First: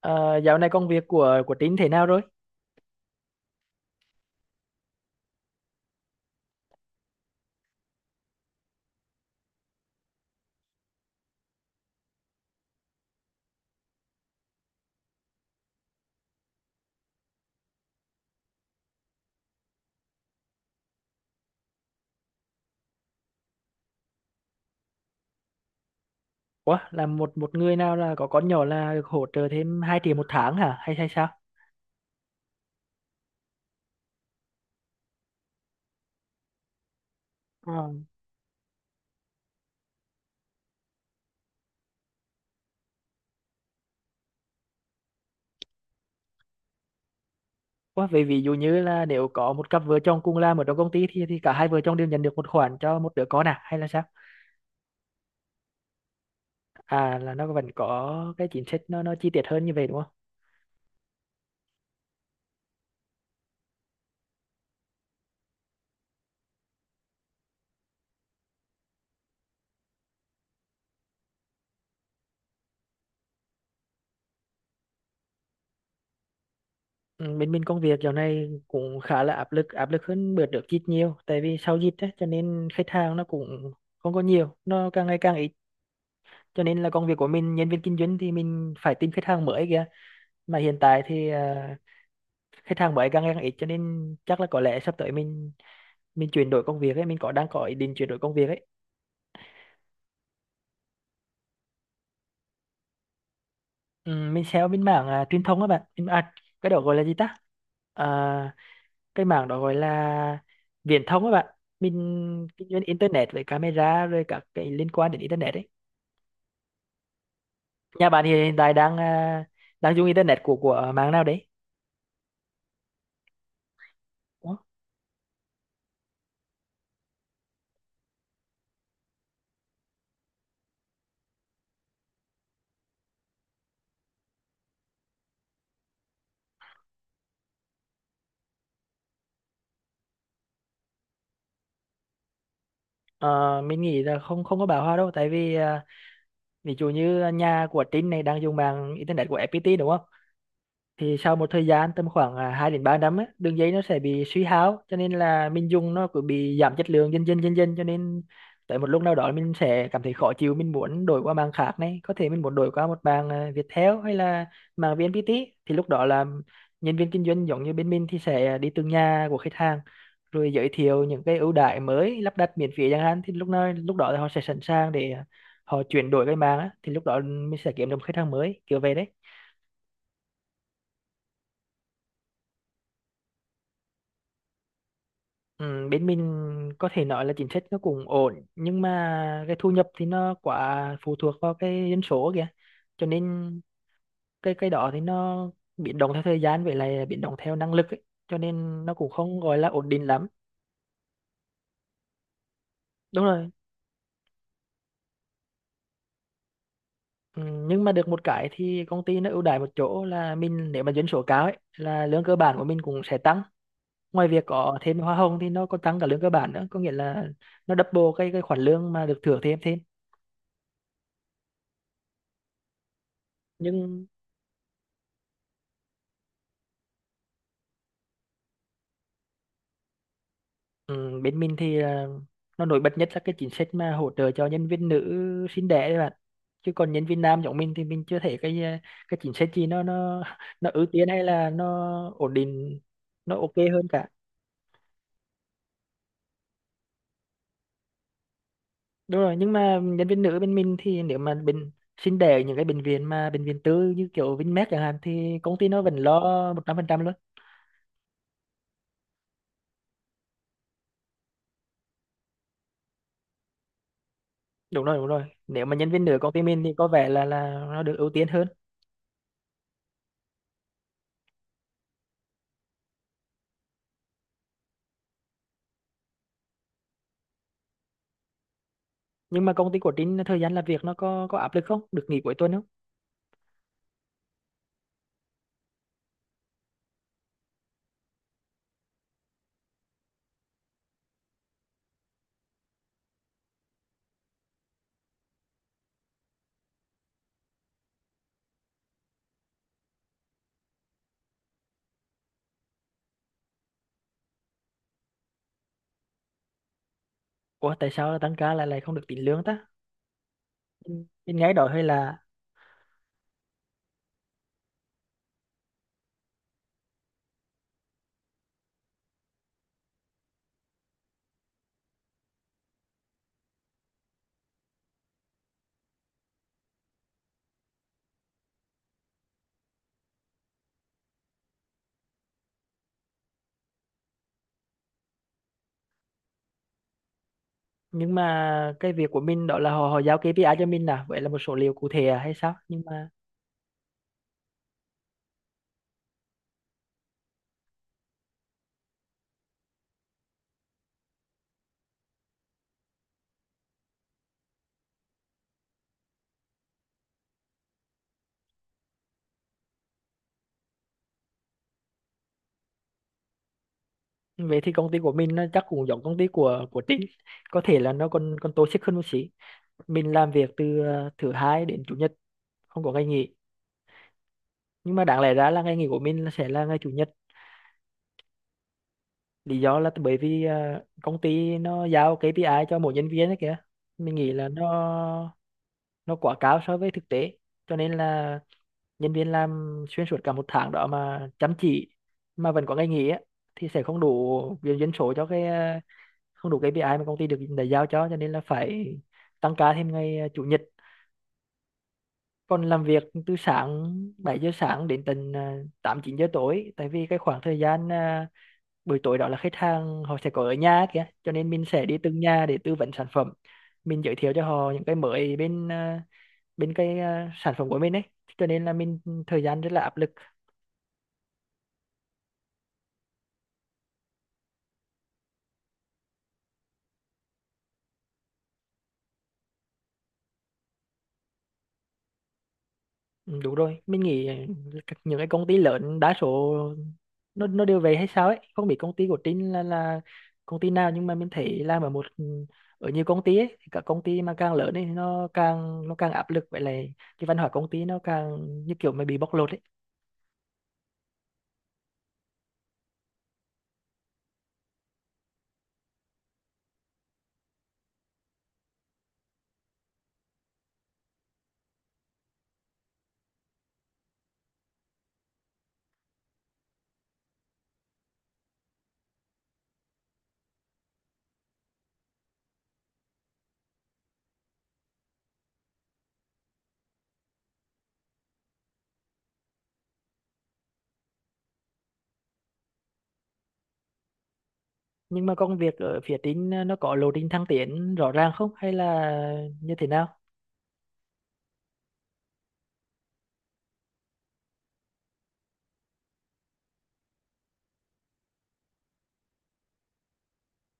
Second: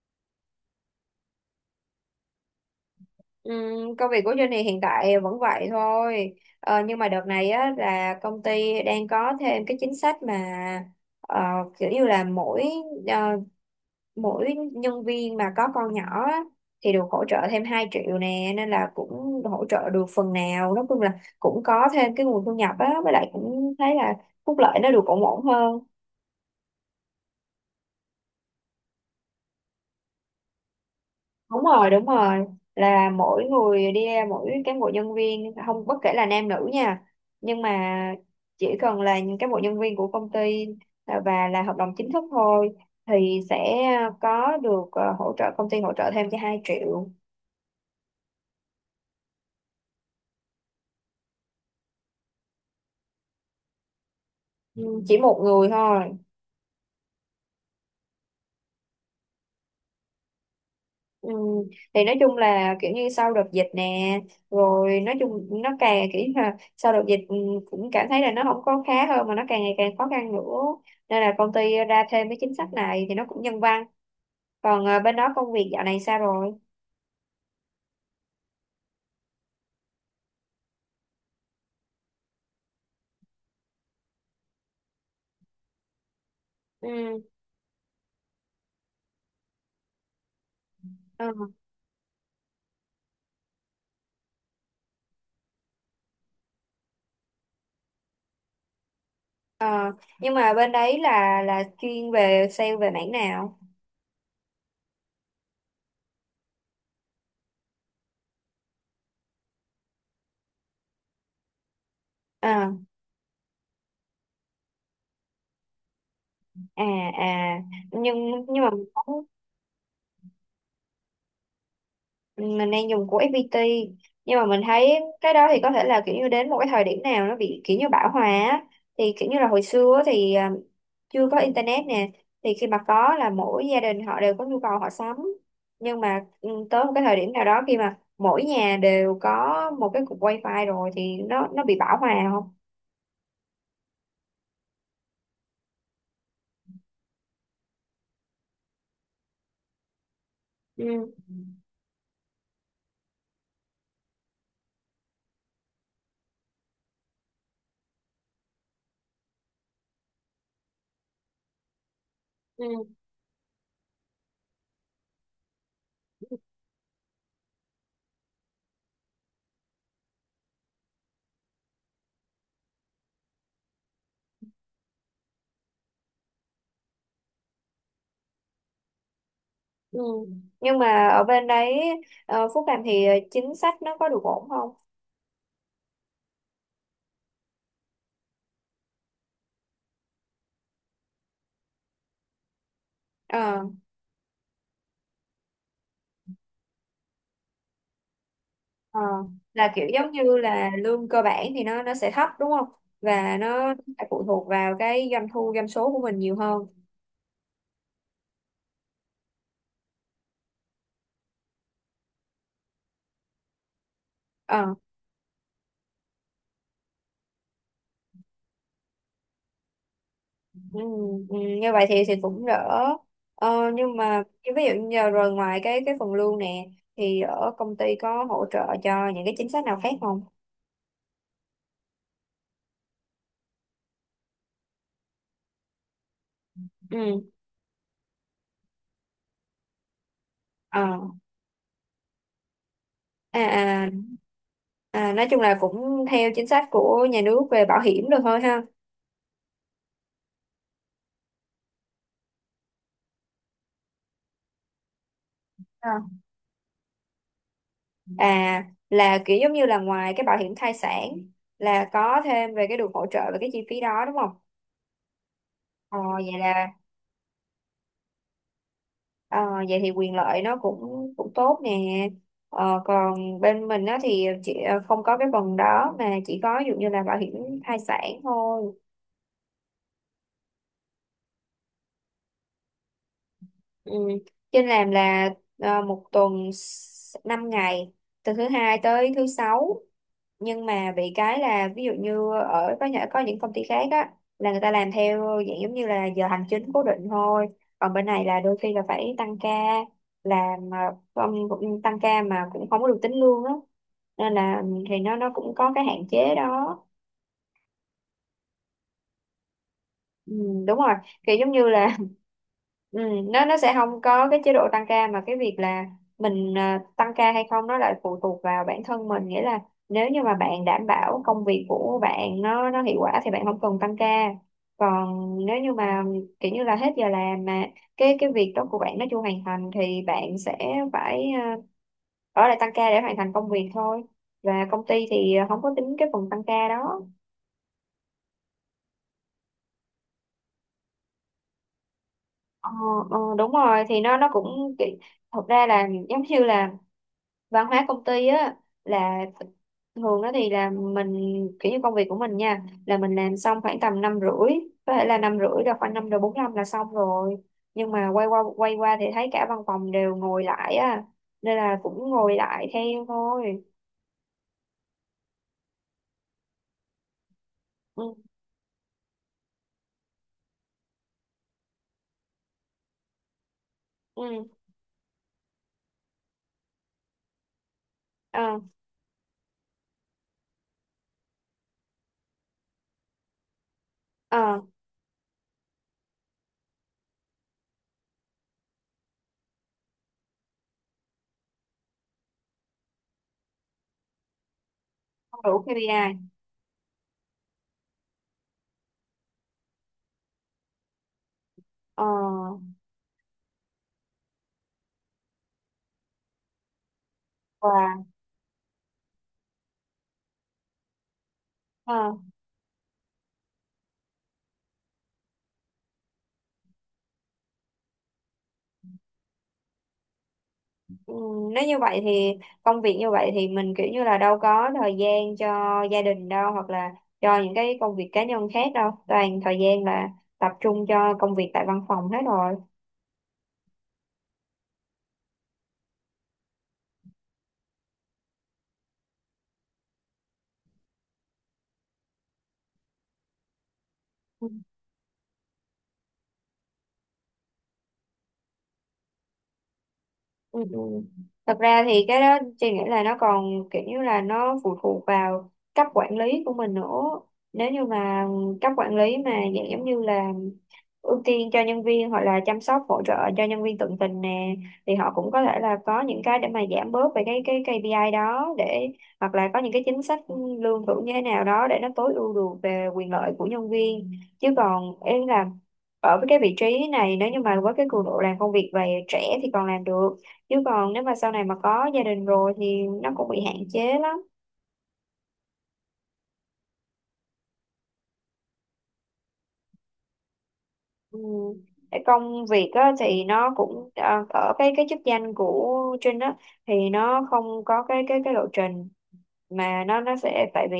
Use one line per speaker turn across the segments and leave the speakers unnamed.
Ờ, Dạo này công việc của Tín thế nào rồi?
Công việc của Jenny hiện tại vẫn vậy thôi, nhưng mà đợt này á, là công ty đang có thêm cái chính sách mà ờ, kiểu như là mỗi ờ, mỗi nhân viên mà có con nhỏ á, thì được hỗ trợ thêm 2 triệu nè, nên là cũng hỗ trợ được phần nào. Nói chung là cũng có thêm cái nguồn thu nhập á, với lại cũng thấy là phúc lợi nó được ổn ổn hơn.
Ủa, là một một người nào là có con nhỏ là được hỗ trợ thêm 2 triệu một tháng hả? Hay hay sao?
Đúng rồi, đúng rồi, là mỗi người đi ra mỗi cán bộ nhân viên không, bất kể là nam nữ nha, nhưng
Ờ.
mà chỉ cần là những cán bộ nhân viên của công ty à, và là hợp đồng chính thức thôi, thì sẽ có được à, hỗ trợ, công ty hỗ trợ thêm cho 2 triệu.
Ủa, vậy ví dụ như là nếu có một cặp vợ chồng cùng làm ở trong công ty thì cả hai vợ chồng đều nhận được một khoản cho một đứa con à? Hay là sao?
Ừ, chỉ một người thôi.
À, là nó vẫn có cái chính sách nó chi tiết hơn như vậy đúng không?
Ừ. Thì nói chung là kiểu như sau đợt dịch nè, rồi nói chung nó càng kiểu như là sau đợt dịch cũng cảm thấy là nó không có khá hơn mà nó càng ngày càng khó khăn nữa, nên là công ty ra thêm cái chính sách này thì nó cũng nhân văn. Còn bên đó công việc dạo này sao rồi?
Ừ, bên bên công việc dạo này cũng khá là áp lực hơn bữa trước ít nhiều, tại vì sau dịch á cho nên khách hàng nó cũng không có nhiều, nó càng ngày càng ít, cho nên là công việc
Ừ.
của mình, nhân viên kinh doanh thì mình phải tìm khách hàng mới kìa. Mà hiện tại thì
Ừ.
khách hàng mới càng ngày càng ít, cho nên chắc là có lẽ sắp tới mình chuyển đổi công việc ấy, mình có đang có ý định chuyển đổi công việc ấy.
Ờ. Nhưng mà bên đấy là chuyên về sale về mảng nào?
Ừ, mình sẽ bên mảng truyền thông á bạn. Cái đó gọi là gì ta? à, cái mảng đó gọi là viễn thông á bạn, mình kinh
À,
doanh internet với camera rồi các cái liên quan đến internet ấy.
à, à,
Nhà bạn thì
nhưng
hiện
nhưng mà
tại đang đang dùng internet của mạng nào đấy?
mình đang dùng của FPT, nhưng mà
Ủa?
mình thấy cái đó thì có thể là kiểu như đến một cái thời điểm nào nó bị kiểu như bão hòa á. Thì kiểu như là hồi xưa á thì chưa có internet nè, thì khi mà có là mỗi gia đình họ đều có nhu cầu họ sắm, nhưng mà tới một cái thời điểm nào đó khi mà mỗi nhà đều có một cái cục wifi rồi thì nó bị bão hòa không.
Ờ, mình nghĩ là không không có bão hòa đâu, tại vì ví dụ như nhà của Trinh này đang dùng mạng internet của FPT đúng không,
Ừ,
thì sau một thời gian tầm khoảng 2 đến 3 năm á, đường dây nó sẽ bị suy hao cho nên là mình dùng nó cứ bị giảm chất lượng dần dần dần dần, cho nên tới một lúc nào đó mình sẽ cảm thấy khó chịu, mình muốn đổi qua mạng khác này, có thể mình muốn đổi
ừ,
qua một mạng Viettel hay là mạng VNPT. Thì lúc đó là nhân viên kinh doanh giống như bên mình thì sẽ đi từng nhà của khách hàng, rồi giới thiệu những cái ưu đãi mới, lắp đặt miễn phí chẳng hạn, thì lúc nào lúc đó là họ sẽ sẵn sàng để họ chuyển đổi cái mạng á, thì lúc đó mình sẽ kiếm được một khách hàng mới kiểu về đấy.
ừ. Nhưng mà ở bên đấy Phúc Làm thì chính sách nó có được ổn không?
Ừ, bên mình có thể nói là chính sách nó cũng ổn, nhưng mà cái thu nhập thì nó quá phụ thuộc vào cái dân số kìa, cho nên
Ờ.
cái đó thì nó biến động theo thời gian, vậy là biến động theo năng lực ấy. Cho nên nó
Ờ,
cũng không gọi là
là kiểu
ổn định
giống
lắm.
như là lương cơ bản thì nó sẽ thấp đúng không?
Đúng
Và
rồi.
nó phải phụ thuộc vào cái doanh thu doanh số của mình nhiều hơn.
Ừ, nhưng mà được một cái thì công ty nó ưu đãi một chỗ là mình, nếu mà dân số cao ấy là lương cơ bản của mình cũng sẽ tăng, ngoài việc
Ờ,
có thêm hoa hồng thì nó còn tăng cả lương cơ bản nữa, có nghĩa là nó double cái khoản lương mà được thưởng thêm thêm
ừ, ừ, như vậy thì cũng đỡ. Ờ, nhưng
Nhưng...
mà ví dụ như giờ rồi, ngoài cái phần lương nè, thì ở công ty có hỗ trợ cho những cái chính sách nào khác không?
Ừ, bên mình thì nó nổi bật nhất là cái chính sách mà hỗ trợ cho nhân viên nữ sinh đẻ đấy bạn, chứ còn nhân viên
Ừ.
nam giống mình thì mình chưa thấy cái cái chính sách gì nó nó ưu
Ờ.
tiên hay là nó ổn định, nó
À,
ok hơn
à,
cả.
à nói chung là cũng theo chính sách của nhà nước về bảo hiểm được thôi ha.
Đúng rồi, nhưng mà nhân viên nữ bên mình thì nếu mà bệnh sinh đẻ ở những cái bệnh viện, mà bệnh viện tư như kiểu Vinmec chẳng hạn, thì công ty nó vẫn lo 100% luôn.
À, là kiểu giống như là ngoài cái bảo hiểm thai sản là có thêm về cái được hỗ trợ về cái chi phí đó đúng không?
Đúng rồi, đúng rồi, nếu mà nhân
Ờ,
viên nữ công
vậy
ty mình
là
thì có vẻ là nó được ưu tiên hơn.
ờ, vậy thì quyền lợi nó cũng cũng tốt nè. Ờ, còn bên mình á thì chị không có cái phần đó, mà chỉ có ví dụ như là bảo hiểm thai sản thôi.
Nhưng mà công ty của Trinh thời gian làm việc nó có áp lực không, được nghỉ cuối tuần không?
Ừ. Trên làm là một tuần 5 ngày, từ thứ hai tới thứ sáu, nhưng mà bị cái là ví dụ như ở có những công ty khác á là người ta làm theo dạng giống như là giờ hành chính cố định thôi, còn bên này là đôi khi là phải tăng ca, làm mà không, cũng tăng ca mà cũng không có được tính lương á, nên là thì nó cũng có cái hạn chế đó.
Ủa, tại sao tăng ca lại lại không được tính lương ta?
Ừ, đúng rồi,
Mình
kiểu giống
nghe đó
như
hơi
là
là...
ừ, nó sẽ không có cái chế độ tăng ca, mà cái việc là mình tăng ca hay không nó lại phụ thuộc vào bản thân mình, nghĩa là nếu như mà bạn đảm bảo công việc của bạn nó hiệu quả thì bạn không cần tăng ca. Còn nếu như mà kiểu như là hết giờ làm mà cái việc đó của bạn nó chưa hoàn thành thì bạn sẽ phải ở lại tăng ca để hoàn thành công việc thôi, và công ty thì không có tính cái phần tăng ca đó.
Nhưng mà cái việc của mình đó là họ họ giao KPI cho mình vậy là một số liệu cụ thể à hay sao?
Ờ,
Nhưng mà
ờ, đúng rồi thì nó cũng thật ra là giống như là văn hóa công ty á, là thường đó thì là mình kiểu như công việc của mình nha, là mình làm xong khoảng tầm năm rưỡi, có thể là năm rưỡi là khoảng năm rồi, bốn năm là xong rồi, nhưng mà quay qua thì thấy cả văn phòng đều ngồi lại á, nên là cũng ngồi lại theo thôi.
về thì công ty của mình nó chắc cũng giống công ty của Trinh, có thể là nó
Ừ.
còn còn toxic hơn một xí. Mình làm việc từ thứ hai đến chủ nhật, không có ngày nghỉ.
Ừ.
Nhưng mà đáng lẽ ra là ngày nghỉ của mình là sẽ là ngày chủ nhật.
Ờ.
Lý do là bởi vì công ty nó giao KPI cho mỗi nhân viên đấy kìa. Mình nghĩ là
Ờ,
nó quá cao so với thực tế, cho nên là nhân viên làm xuyên suốt cả một tháng đó mà chăm chỉ mà vẫn có ngày nghỉ á, thì sẽ không đủ viên dân số cho
không
cái
đủ KPI.
không đủ cái KPI mà công ty được đã giao cho nên là phải tăng ca thêm ngày chủ nhật,
Ờ.
còn làm việc từ sáng 7 giờ sáng đến tận 8 9 giờ tối, tại vì cái khoảng thời gian
Và
buổi tối đó là khách hàng họ sẽ có ở nhà ấy kìa, cho nên mình sẽ đi
ờ.
từng nhà để tư vấn sản phẩm, mình giới thiệu cho họ những cái mới bên bên cái sản phẩm của mình ấy, cho nên là mình thời gian rất là áp lực.
Ừ, nếu như vậy thì công việc như vậy thì mình kiểu như là đâu có thời gian cho gia đình đâu, hoặc là cho những cái công việc cá nhân khác đâu, toàn thời gian là tập trung cho công việc tại văn phòng hết rồi.
Ừ, đúng rồi, mình nghĩ những cái công ty lớn đa số nó đều vậy hay sao ấy, không biết công ty của Trinh là công ty nào, nhưng mà mình thấy làm ở một ở nhiều công ty ấy thì các công ty mà
Ừ.
càng lớn ấy nó càng áp lực, vậy là cái văn hóa công ty nó càng như kiểu mà bị bóc lột ấy.
Ừ. Ừ. Thật ra thì cái đó chị nghĩ là nó còn kiểu như là nó phụ thuộc vào cấp quản lý của mình nữa. Nếu như mà cấp quản lý mà dạng giống như là ưu tiên cho nhân viên hoặc là chăm sóc hỗ trợ cho nhân viên tận tình nè, thì họ cũng có thể là có những cái để mà giảm bớt về cái KPI đó, để hoặc là có những cái chính sách lương thưởng như thế nào đó để nó tối ưu được về quyền lợi của nhân viên. Chứ còn em là ở với cái vị trí này, nếu như mà với cái cường độ làm công việc về trẻ thì còn làm được, chứ còn nếu mà sau này mà có gia đình rồi thì nó cũng bị hạn chế lắm.
Nhưng mà công việc ở phía Trinh nó có lộ trình thăng tiến rõ ràng không, hay là như thế nào?
Ừ. Cái công việc á, thì nó cũng à, ở cái chức danh của Trinh á thì nó không có cái lộ trình, mà nó sẽ, tại vì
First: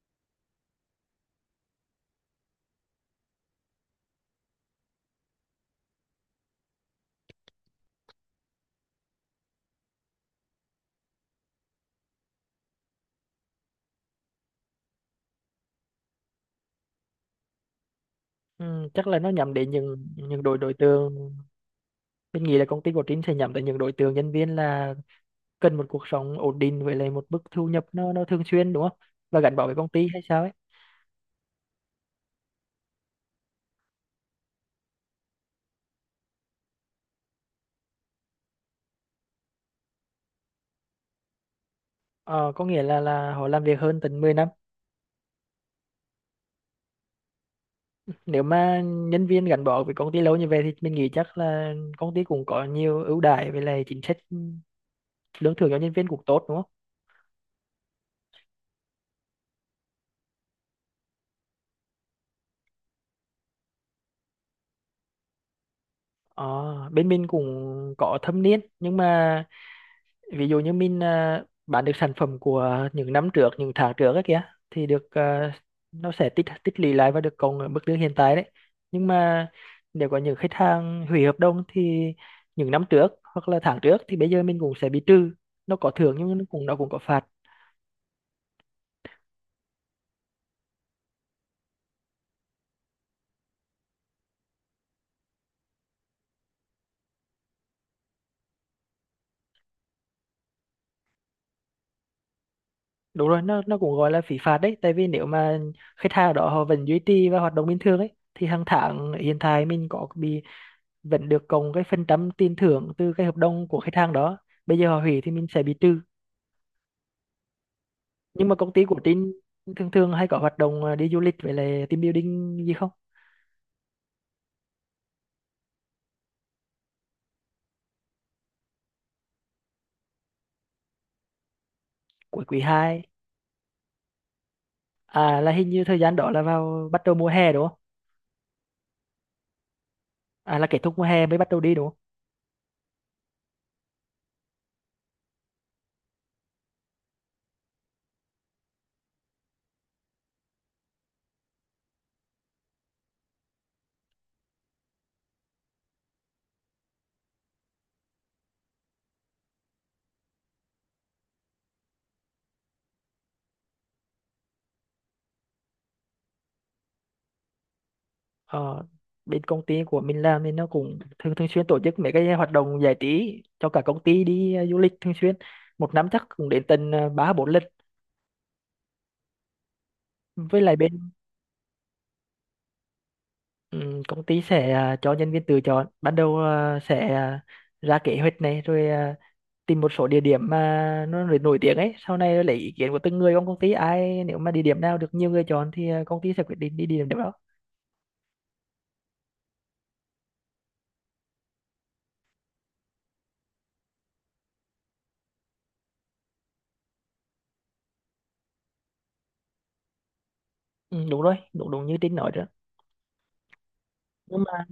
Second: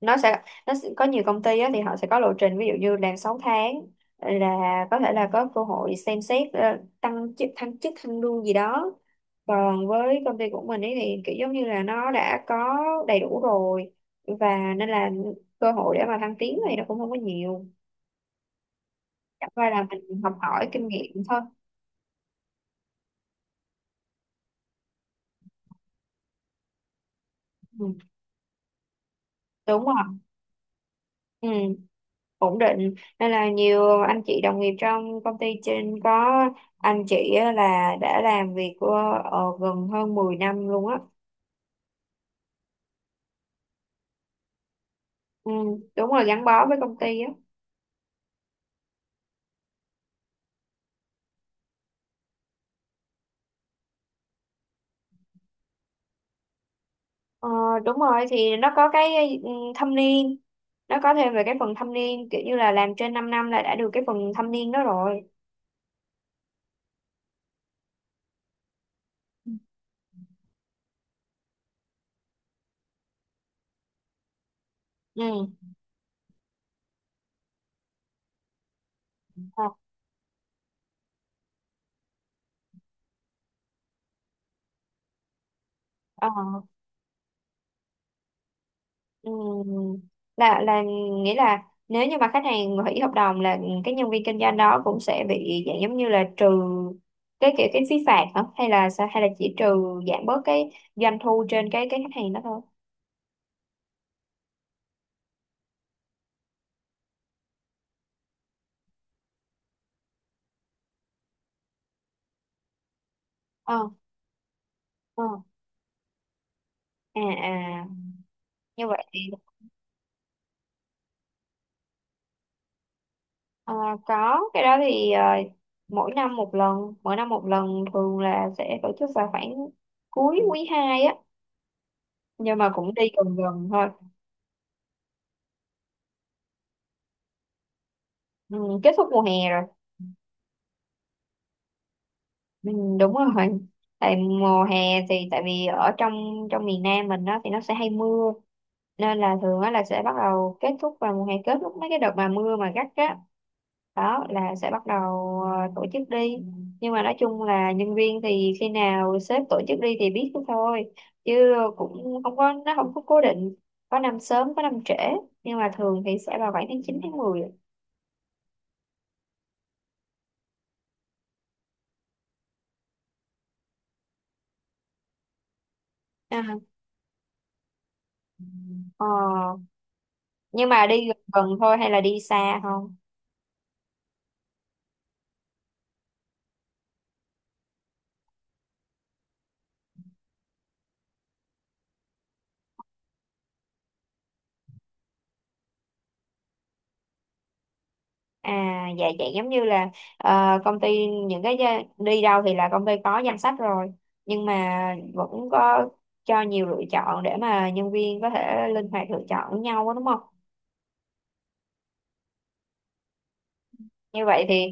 nó sẽ, có nhiều công ty á, thì họ sẽ có lộ trình ví dụ như làm 6 tháng là có thể là có cơ hội xem xét tăng chức, thăng chức thăng lương gì đó. Còn với công ty của mình ấy thì kiểu giống như là nó đã có đầy đủ rồi, và nên là cơ hội để mà thăng tiến thì nó cũng không có nhiều,
Ừ, Chắc là nó
chẳng
nhắm đến
qua là
những
mình học
những đối
hỏi
đối
kinh nghiệm
tượng
thôi.
Mình nghĩ là công ty của Trinh sẽ nhắm tới những đối tượng nhân viên là cần một cuộc sống ổn định với lại một mức thu nhập
Ừ,
nó thường xuyên đúng không, và gắn bó với
đúng
công
rồi.
ty hay sao ấy.
Ừ. Ổn định nên là nhiều anh chị đồng nghiệp trong công ty trên có anh chị á là đã làm việc của gần hơn 10 năm luôn á.
Ờ, có nghĩa là họ làm việc hơn tận 10 năm.
Ừ, đúng rồi, gắn bó với công ty á.
Nếu mà nhân viên gắn bó với công ty lâu như vậy thì mình nghĩ chắc là công ty cũng có nhiều ưu đãi với lại chính sách lương thưởng cho nhân viên cũng tốt đúng không?
Ờ, đúng rồi, thì nó có cái thâm niên, nó có thêm về cái phần thâm niên, kiểu như là làm trên 5 năm là đã được cái phần thâm niên đó rồi.
Ờ, Bên mình cũng có thâm niên, nhưng mà ví dụ như mình bán được sản phẩm của những năm trước, những tháng trước ấy kìa, thì được
Ừ.
nó sẽ tích tích lũy lại và được cộng ở mức lương hiện tại đấy. Nhưng mà
Ờ.
nếu có những khách hàng hủy hợp đồng thì những năm trước hoặc là tháng trước thì bây giờ mình cũng sẽ bị trừ, nó có thưởng
Ờ.
nhưng nó cũng có phạt.
Ừ. Là nghĩa là nếu như mà khách hàng hủy hợp đồng là cái nhân viên kinh doanh đó cũng sẽ bị dạng giống như là trừ cái kiểu cái phí phạt hả, hay là sao, hay là chỉ trừ giảm bớt cái doanh thu trên cái khách hàng đó thôi.
Đúng rồi, nó cũng gọi là phí phạt đấy, tại vì nếu mà khách hàng đó họ vẫn duy trì và hoạt động bình thường ấy thì hàng tháng hiện tại mình có bị... vẫn được cộng cái phần trăm tiền thưởng từ cái hợp đồng
Ờ.
của khách hàng đó, bây giờ họ hủy
Ờ.
thì mình sẽ bị trừ.
À, à,
Nhưng mà công ty
như
của
vậy thì
Trinh thường thường hay có hoạt động đi du lịch với lại team building gì không?
ờ, có cái đó thì mỗi năm một lần, mỗi năm một lần, thường là sẽ tổ chức vào khoảng cuối quý 2 á,
Cuối
nhưng
quý
mà cũng
hai?
đi gần gần thôi.
À, là hình như thời gian đó là vào bắt đầu mùa hè đúng không?
Ừ, kết thúc mùa hè rồi.
À, là kết thúc mùa hè mới bắt đầu đi đúng không?
Ừ, đúng rồi, tại mùa hè thì tại vì ở trong trong miền Nam mình đó thì nó sẽ hay mưa, nên là thường á là sẽ bắt đầu kết thúc vào mùa hè, kết thúc mấy cái đợt mà mưa mà gắt á, đó là sẽ bắt đầu tổ chức đi. Nhưng mà nói chung là nhân viên thì khi nào sếp tổ chức đi thì biết thôi, chứ cũng không có, nó không có cố định, có năm sớm có năm trễ, nhưng mà thường thì sẽ vào khoảng tháng 9 tháng 10.
ờ, Bên công ty của mình làm thì nó cũng thường thường xuyên tổ chức mấy cái hoạt động giải trí cho cả công ty đi du lịch thường xuyên, một năm chắc cũng đến
À.
tận ba bốn lần.
Ờ,
Với
nhưng
lại
mà đi
bên...
gần gần thôi hay là đi xa không?
ừ, công ty sẽ cho nhân viên tự chọn, ban đầu sẽ ra kế hoạch này, rồi tìm một số địa điểm mà nó nổi nổi tiếng ấy, sau này lấy ý kiến của từng người trong công ty, ai nếu mà địa điểm nào được nhiều người chọn thì công ty sẽ quyết định đi địa điểm đó.
À, dạ vậy giống như là công ty những cái đi đâu thì là công ty có danh sách rồi, nhưng mà vẫn có cho nhiều lựa chọn để mà nhân viên có thể linh hoạt lựa chọn với nhau á, đúng không?
Ừ, Đúng rồi, đúng đúng như Trinh nói đó.
Như
Nhưng
vậy
mà
thì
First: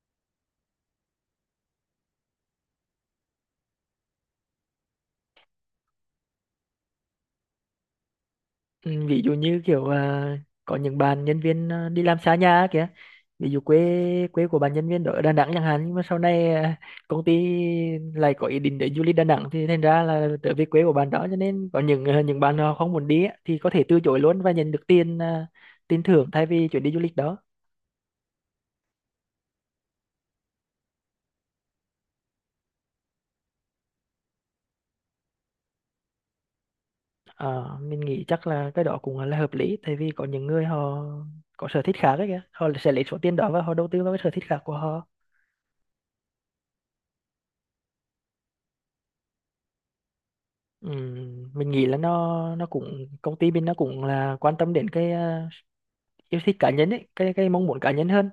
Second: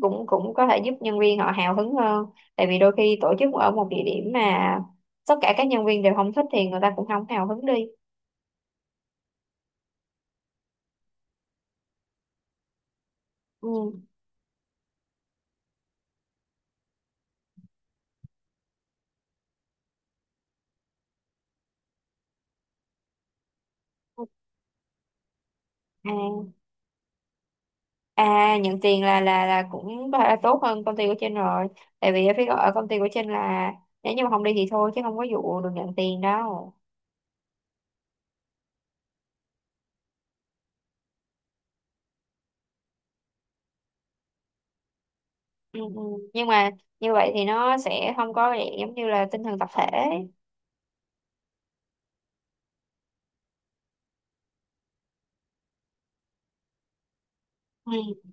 cũng cũng có thể giúp nhân viên họ hào hứng hơn, tại vì đôi khi tổ chức ở một địa điểm mà tất cả các nhân viên đều không thích thì người ta cũng không hào hứng đi.
ừ, ví dụ như kiểu có những bạn nhân viên đi làm xa nhà kìa, ví dụ
Ừ.
quê quê của bạn nhân viên đó ở Đà Nẵng chẳng hạn, nhưng mà sau này công ty lại có ý định để du lịch Đà Nẵng thì thành ra là trở về quê của bạn đó, cho nên có những bạn họ không muốn đi á, thì có thể từ chối luôn và nhận được tiền
À,
thưởng thay vì chuyến đi du lịch đó.
à nhận tiền là cũng tốt hơn công ty của Trinh rồi. Tại vì ở phía ở công ty của Trinh là, nếu như mà không đi thì thôi, chứ không có vụ được nhận tiền đâu.
Ờ, mình nghĩ chắc là cái đó cũng là hợp lý, tại vì có những người họ có sở thích khác ấy kìa, họ sẽ lấy số tiền đó và họ đầu tư vào cái sở thích khác của họ.
Ừ, ừ. Nhưng mà như vậy thì nó sẽ không có dạng giống như là tinh thần tập thể.
Mình nghĩ là nó cũng, công ty bên nó cũng là quan tâm đến cái yêu thích cá nhân ấy, cái mong muốn cá nhân hơn,
Ừ,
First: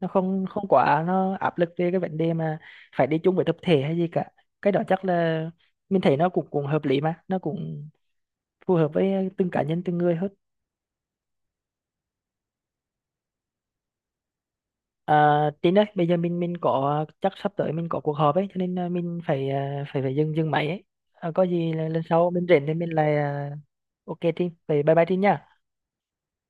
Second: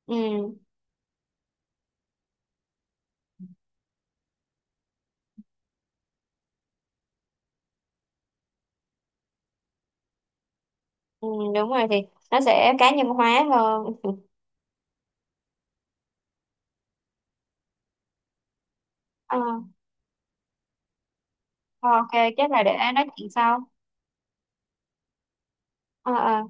nó không
ừ,
không quá nó áp lực về cái vấn đề mà phải đi chung với tập thể hay gì cả. Cái đó chắc là mình thấy nó cũng cũng hợp lý mà nó cũng phù hợp với từng cá nhân từng người hơn.
ừ, đúng rồi thì nó sẽ cá nhân hóa hơn.
À, Tin ơi, bây giờ mình có chắc sắp tới mình có cuộc họp ấy, cho nên mình
Ờ,
phải phải phải dừng dừng máy ấy. À, có gì là lần
ok,
sau mình
chắc là
rảnh thì
để
mình
nói
lại
chuyện sau.
ok Tin, vậy bye bye Tin nha.
Ờ, ờ.